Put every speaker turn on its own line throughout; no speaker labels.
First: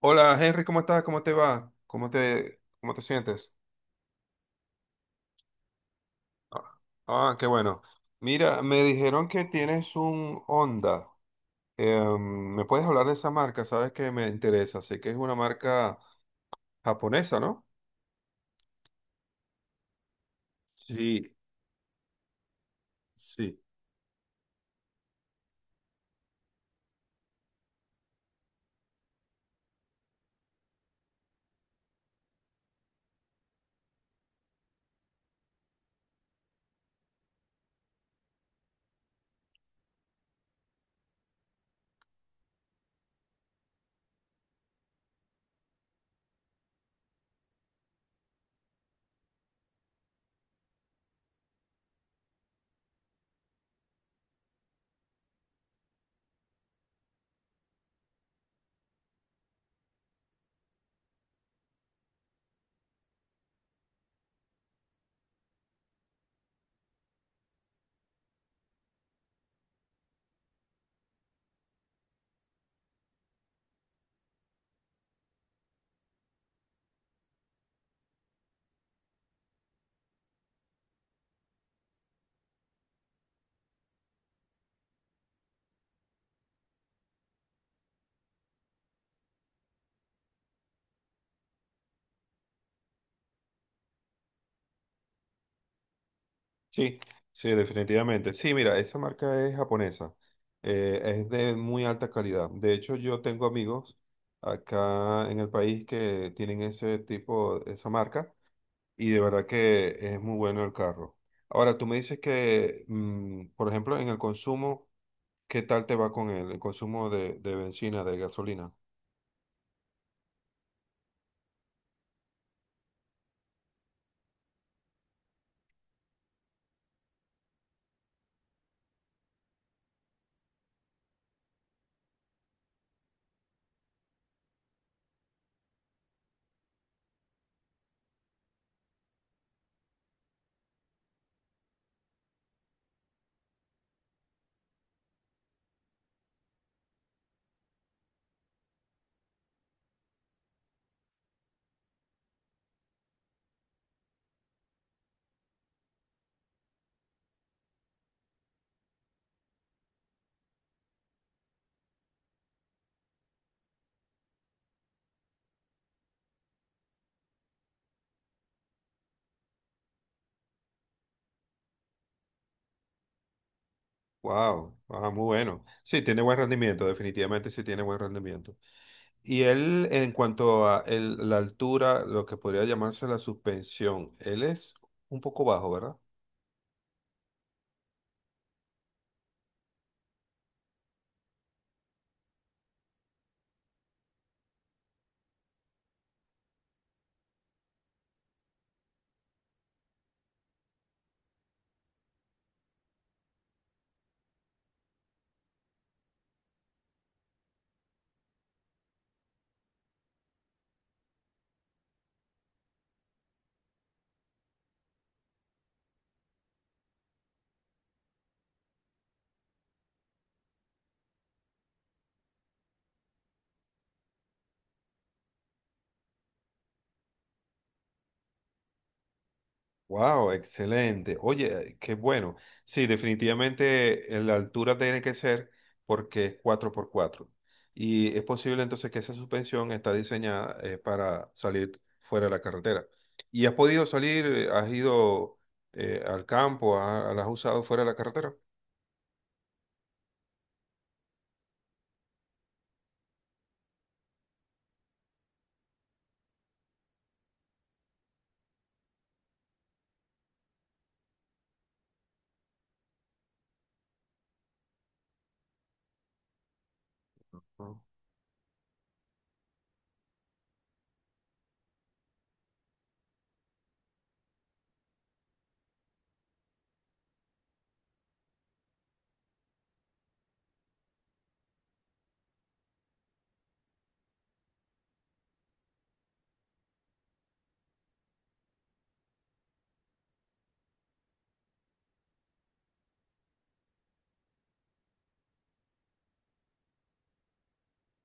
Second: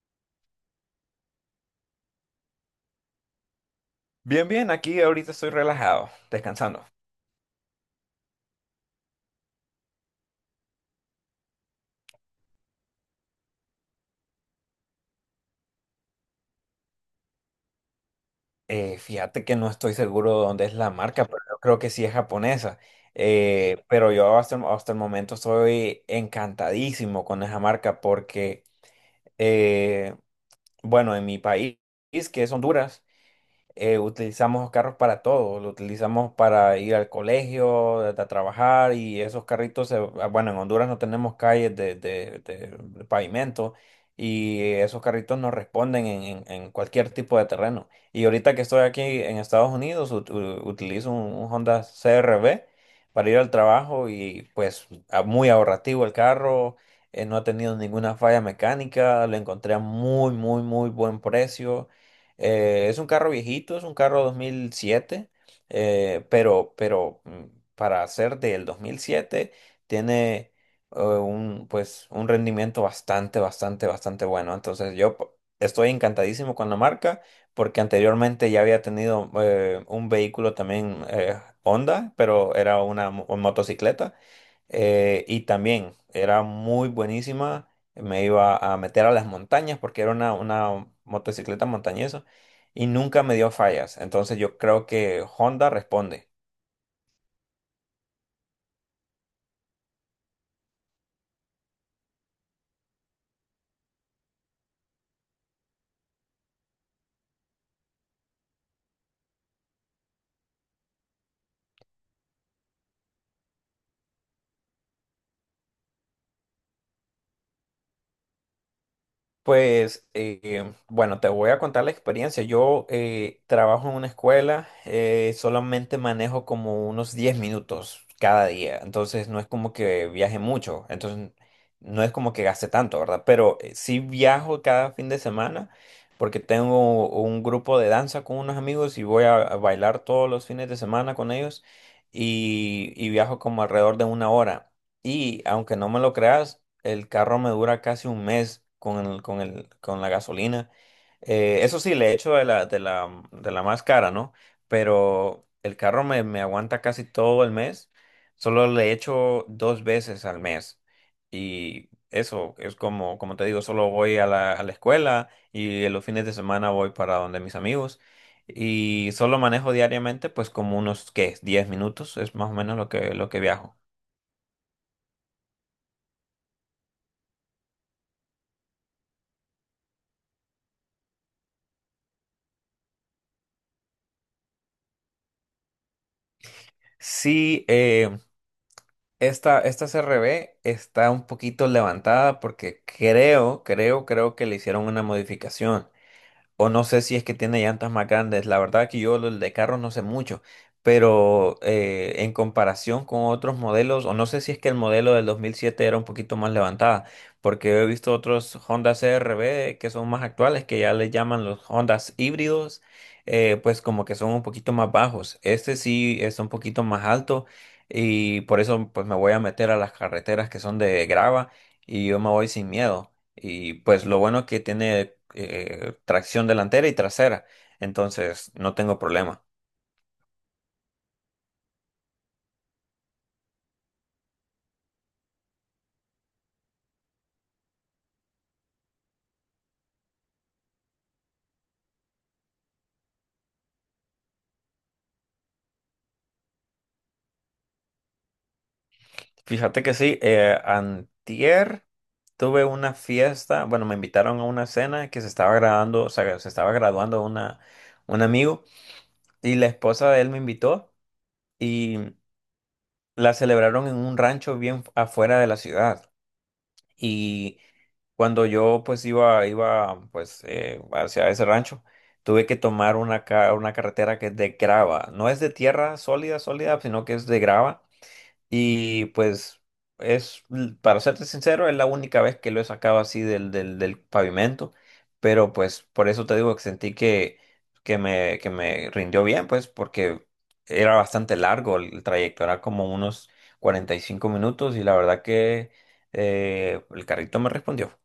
Hola Henry, ¿cómo estás? ¿Cómo te va? Cómo te sientes?
Bien, bien, aquí ahorita estoy relajado,
Ah,
descansando.
qué bueno. Mira, me dijeron que tienes un Honda. ¿Me puedes hablar de esa marca? Sabes que me interesa. Sé que es una marca japonesa, ¿no?
Fíjate que no estoy seguro de dónde es la marca,
Sí,
pero yo creo que sí es japonesa.
sí.
Pero yo hasta el momento estoy encantadísimo con esa marca, porque eh, bueno, en mi país, que es Honduras, utilizamos los carros para todo. Lo utilizamos para ir al colegio, a trabajar, y esos carritos, bueno, en Honduras no tenemos calles de, de pavimento, y esos carritos nos responden en, en cualquier tipo de terreno. Y ahorita que estoy aquí en Estados Unidos, utilizo un Honda CRV para ir al trabajo, y pues muy ahorrativo el carro. No ha tenido ninguna falla mecánica. Lo encontré a muy, muy, muy buen precio. Es un carro viejito, es un carro 2007, pero para ser del 2007 tiene un rendimiento bastante, bastante, bastante bueno. Entonces yo estoy encantadísimo con la marca, porque anteriormente ya había tenido un vehículo también, Honda, pero era una motocicleta. Y también era muy buenísima. Me iba a meter a las montañas porque era una motocicleta montañesa, y nunca me dio fallas. Entonces yo creo que Honda responde.
Sí, sí, definitivamente. Sí, mira, esa marca es japonesa. Es de muy alta calidad. De hecho, yo tengo amigos acá en el país que tienen ese tipo, esa marca. Y de verdad que es muy bueno el carro. Ahora, tú me dices que, por ejemplo, en el consumo, ¿qué tal te va con el consumo de benzina, de gasolina?
Pues bueno, te voy a contar la experiencia. Yo trabajo en una escuela. Solamente manejo como unos 10 minutos cada día, entonces no es como que viaje mucho, entonces no es como que gaste tanto, ¿verdad? Pero sí viajo cada fin de semana, porque tengo un grupo de danza con unos amigos y voy a bailar todos los fines de semana con ellos, y viajo como alrededor de 1 hora. Y aunque no me lo creas, el carro me dura casi un mes con la gasolina. Eso sí, le echo de la más cara, ¿no? Pero el carro me aguanta casi todo el mes. Solo le echo 2 veces al mes. Y eso es como te digo, solo voy a la escuela, y en los fines de semana voy para donde mis amigos. Y solo manejo diariamente, pues como unos, ¿qué? 10 minutos es más o menos lo que viajo.
Wow, muy bueno. Sí, tiene buen rendimiento, definitivamente sí tiene buen rendimiento. Y él, en cuanto a la altura, lo que podría llamarse la suspensión, él es un poco bajo, ¿verdad?
Sí. Esta CRB está un poquito levantada, porque creo que le hicieron una modificación. O no sé si es que tiene llantas más grandes. La verdad que yo lo de carros no sé mucho. Pero en comparación con otros modelos, o no sé si es que el modelo del 2007 era un poquito más levantada, porque he visto otros Honda CRV que son más actuales, que ya les llaman los Hondas híbridos, pues como que son un poquito más bajos. Este sí es un poquito más alto, y por eso pues me voy a meter a las carreteras que son de grava, y yo me voy sin miedo. Y pues lo bueno que tiene tracción delantera y trasera. Entonces no tengo problema.
Wow, excelente. Oye, qué bueno. Sí, definitivamente la altura tiene que ser porque es cuatro por cuatro. Y es posible entonces que esa suspensión está diseñada para salir fuera de la carretera. ¿Y has podido salir? ¿Has ido al campo? ¿La has usado fuera de la carretera?
Fíjate que sí. Antier tuve una fiesta. Bueno, me invitaron a una cena que se estaba graduando, o sea, se estaba graduando un amigo. Y la esposa de él me invitó, y la celebraron en un rancho bien afuera de la ciudad. Y
No.
cuando yo pues iba pues hacia ese rancho, tuve que tomar una carretera que es de grava. No es de tierra sólida, sólida, sino que es de grava. Y pues para serte sincero, es la única vez que lo he sacado así del, del pavimento. Pero pues por eso te digo que sentí que, que me rindió bien, pues porque era bastante largo el trayecto. Era como unos 45 minutos, y la verdad que el carrito me respondió.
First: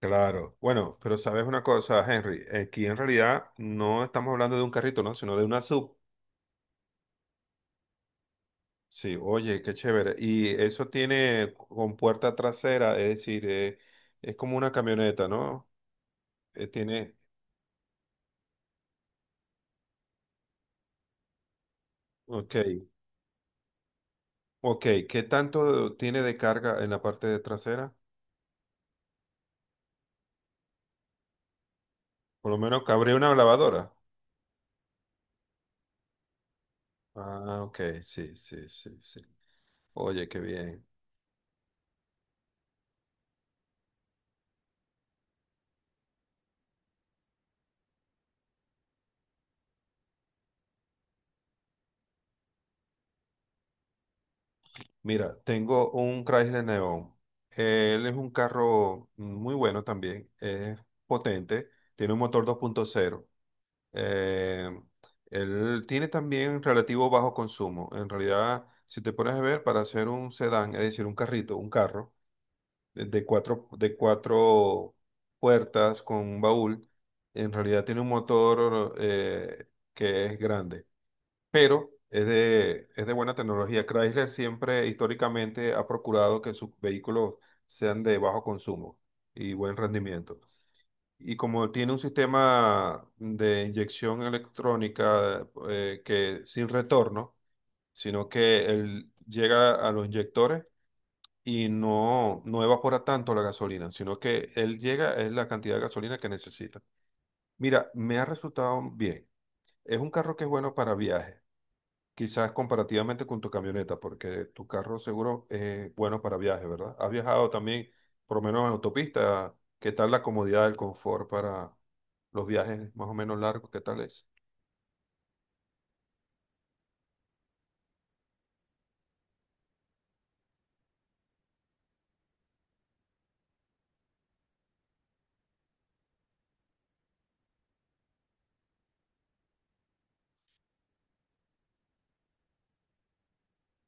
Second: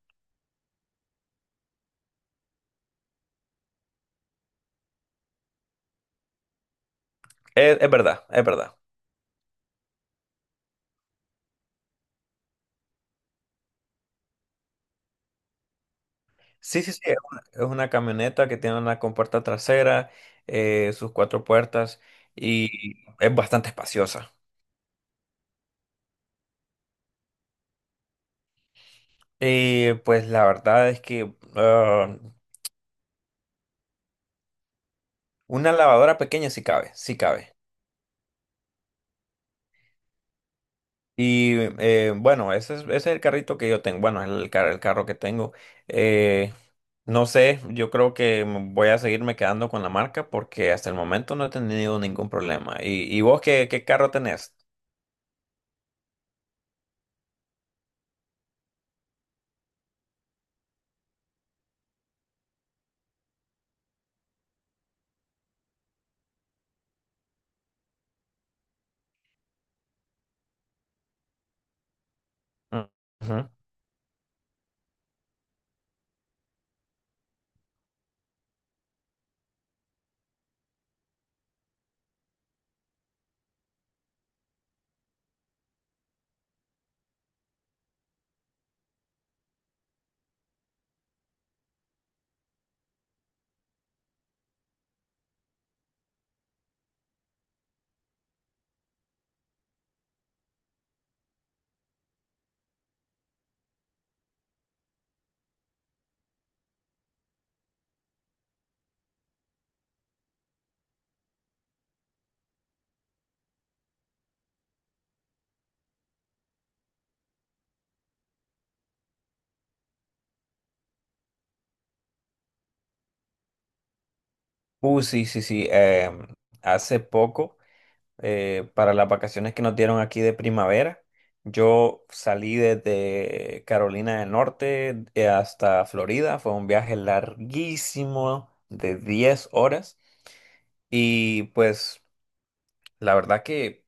Claro. Bueno, pero sabes una cosa, Henry, aquí en realidad no estamos hablando de un carrito, ¿no? Sino de una sub.
Es verdad, es verdad.
Sí, oye, qué chévere. Y eso tiene con puerta trasera, es decir, es como una camioneta, ¿no? Eh,
Sí, sí, sí,
tiene,
es una camioneta que tiene una compuerta trasera, sus 4 puertas,
ok,
y es bastante espaciosa.
ok. ¿Qué tanto tiene de carga en la parte de trasera?
Pues la verdad es que
Por lo menos cabría una lavadora.
una lavadora pequeña sí cabe, sí cabe.
Ah, ok, sí, sí, sí, sí. Oye, qué bien.
Y bueno, ese es el carrito que yo tengo. Bueno, es el carro que tengo. Eh, no sé, yo creo que voy a seguirme quedando con la marca, porque hasta el momento no he tenido ningún problema. ¿Y vos qué, qué carro tenés?
Mira, tengo un Chrysler Neon. Él es un carro muy bueno también, es potente, tiene un motor 2.0. Eh, Él tiene también relativo bajo consumo. En realidad, si te pones a ver, para hacer un sedán, es decir, un carrito, un carro
Mm. Ujú.
de cuatro puertas con un baúl, en realidad tiene un motor que es grande pero es de buena tecnología. Chrysler siempre históricamente ha procurado que sus vehículos sean de bajo consumo y buen rendimiento. Y como tiene un sistema de inyección electrónica que sin retorno, sino que él llega a los inyectores y no evapora tanto la gasolina, sino que él llega es la cantidad de gasolina que necesita. Mira, me ha resultado bien. Es un carro que es bueno para viajes. Quizás comparativamente con tu camioneta, porque tu carro seguro es bueno para viajes, ¿verdad? Has viajado también, por lo menos en autopista. ¿Qué tal la comodidad, el confort para los viajes más o menos largos? ¿Qué tal es?
Sí, sí, sí. Hace poco. Para las vacaciones que nos dieron aquí de primavera, yo salí desde Carolina del Norte hasta Florida. Fue un viaje larguísimo de 10 horas. Y pues la verdad que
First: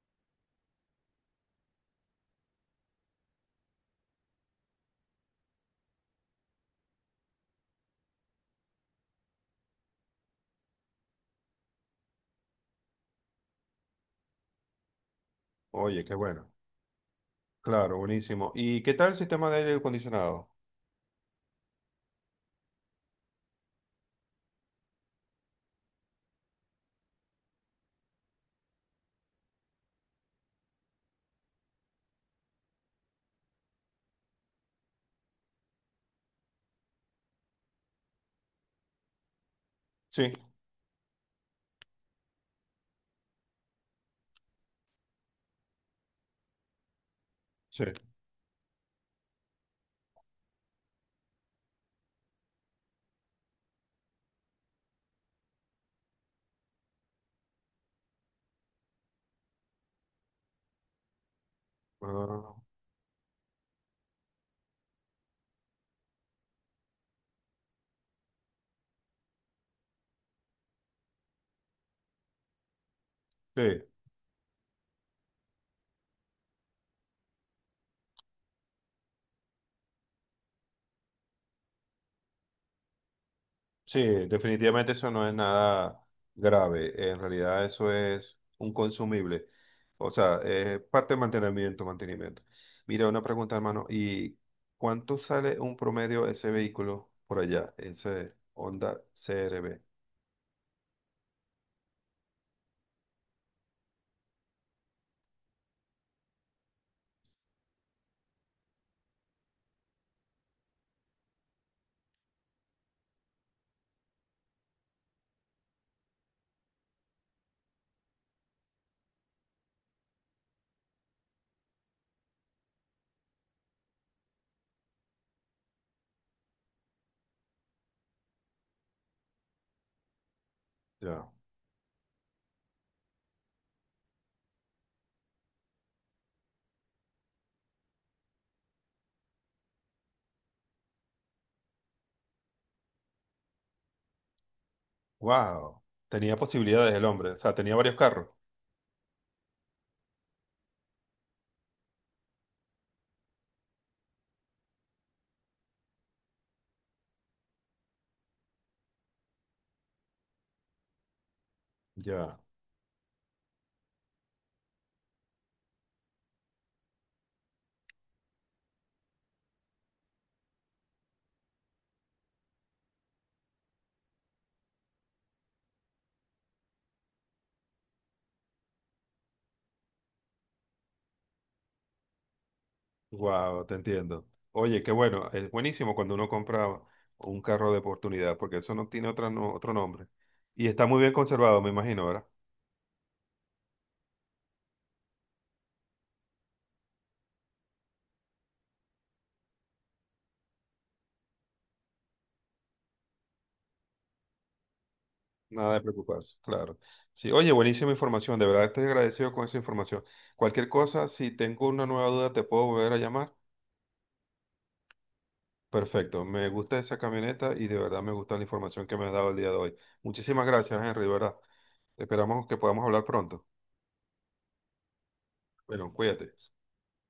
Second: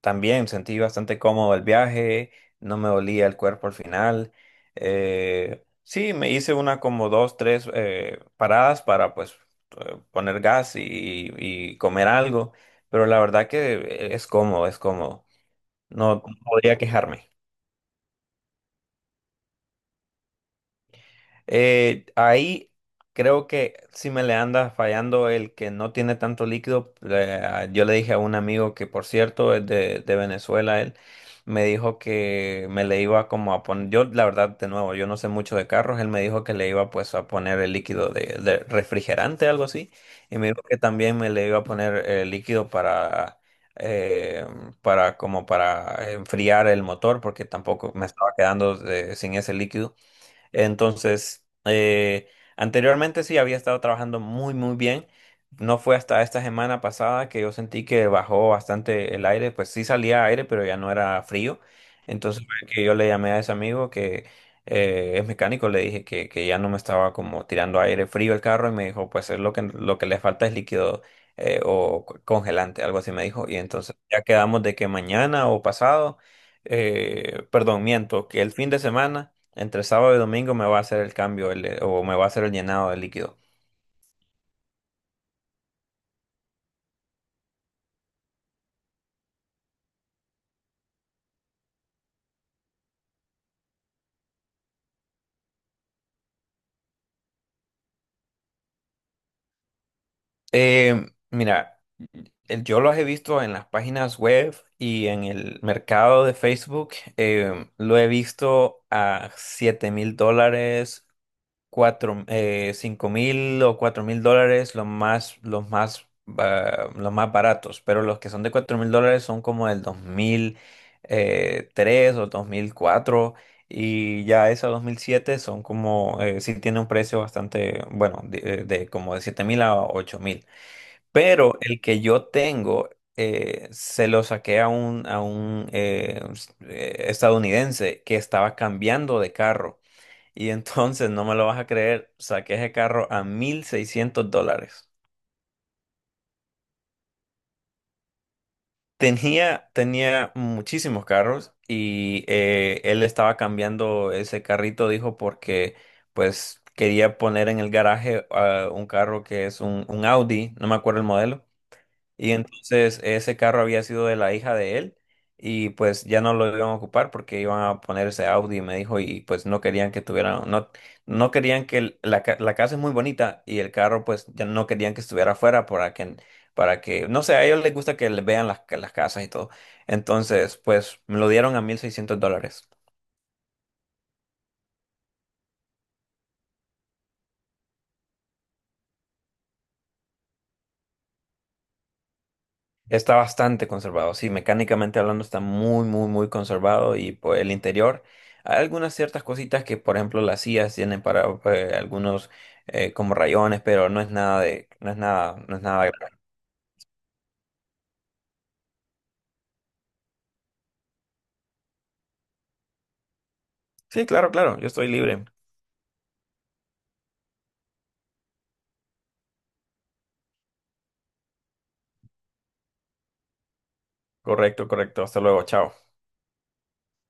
también sentí bastante cómodo el viaje. No me dolía el cuerpo al final. Sí, me hice una como dos, tres paradas para pues poner gas y comer algo. Pero la verdad que es cómodo, es cómodo.
Oye, qué
No
bueno.
podría quejarme.
Claro, buenísimo. ¿Y qué tal el sistema de aire acondicionado?
Ahí creo que si me le anda fallando, el que no tiene tanto líquido. Yo le dije a un amigo que, por cierto, es de Venezuela. Él me dijo que me le iba como a poner, yo la verdad, de nuevo, yo no sé mucho de carros. Él me dijo que le iba pues a poner el líquido de refrigerante, algo así.
Sí,
Y me dijo que también me le iba a poner líquido eh, para enfriar el motor, porque
sí.
tampoco me estaba quedando sin ese líquido. Entonces, anteriormente sí había estado trabajando muy, muy bien. No fue hasta esta semana pasada que yo sentí que bajó bastante el aire. Pues sí salía aire, pero ya no era frío. Entonces
Ah,
fue que yo le llamé a ese amigo que es mecánico. Le dije que ya no me estaba como tirando aire frío el carro, y me dijo, pues es lo que le falta es líquido o congelante, algo así me dijo. Y
sí.
entonces ya quedamos de que mañana o pasado, perdón, miento, que el fin de semana. Entre sábado y domingo me va a hacer el cambio, o me va a hacer el llenado de líquido.
Sí, definitivamente eso no es nada grave. En realidad eso es un consumible. O sea, es parte de mantenimiento, mantenimiento. Mira, una pregunta, hermano. ¿Y cuánto sale un promedio ese vehículo por allá? Ese Honda CRB.
Mira, yo los he visto en las páginas web y en el mercado de Facebook. Lo he visto a $7,000, 5,000 o $4,000, los más baratos. Pero los que son de $4,000 son como del 2000 tres, o 2004. Y ya esos 2007 son como, sí tiene un precio bastante, bueno, de como de 7,000 a 8,000.
Ya.
Pero el que yo tengo, se lo saqué a un estadounidense que estaba cambiando de carro. Y entonces, no me lo vas a creer, saqué ese carro a $1,600.
Wow. Tenía posibilidades el hombre. O sea, tenía varios carros.
Tenía muchísimos carros, y él estaba cambiando ese carrito, dijo, porque pues quería poner en el garaje un carro que es un Audi, no me acuerdo el modelo. Y
Ya.
entonces ese carro había sido de la hija de él, y pues ya no lo iban a ocupar, porque iban a poner ese Audi, me dijo. Y pues no querían que tuvieran, no, no querían que la casa es muy bonita, y el carro pues ya no querían que estuviera afuera, para que, no sé, a ellos les gusta que les vean las casas y todo. Entonces pues me lo dieron a $1,600.
Wow, te entiendo. Oye, qué bueno, es buenísimo cuando uno compra un carro de oportunidad, porque eso no tiene otra no- otro nombre. Y está muy bien conservado, me imagino, ¿verdad?
Está bastante conservado, sí. Mecánicamente hablando, está muy, muy, muy conservado. Y pues el interior, hay algunas ciertas cositas que, por ejemplo, las sillas tienen, para algunos como rayones, pero no es nada de, no es nada, no es
Nada de
nada grave.
preocuparse, claro. Sí, oye, buenísima información, de verdad estoy agradecido con esa información. Cualquier cosa, si tengo una nueva duda, te puedo volver a llamar.
Sí, claro, claro, yo estoy libre.
Perfecto, me gusta esa camioneta y de verdad me gusta la información que me has dado el día de hoy. Muchísimas gracias, Henry, de verdad. Esperamos que podamos hablar pronto.
Correcto, correcto. Hasta luego, chao.
Bueno, cuídate.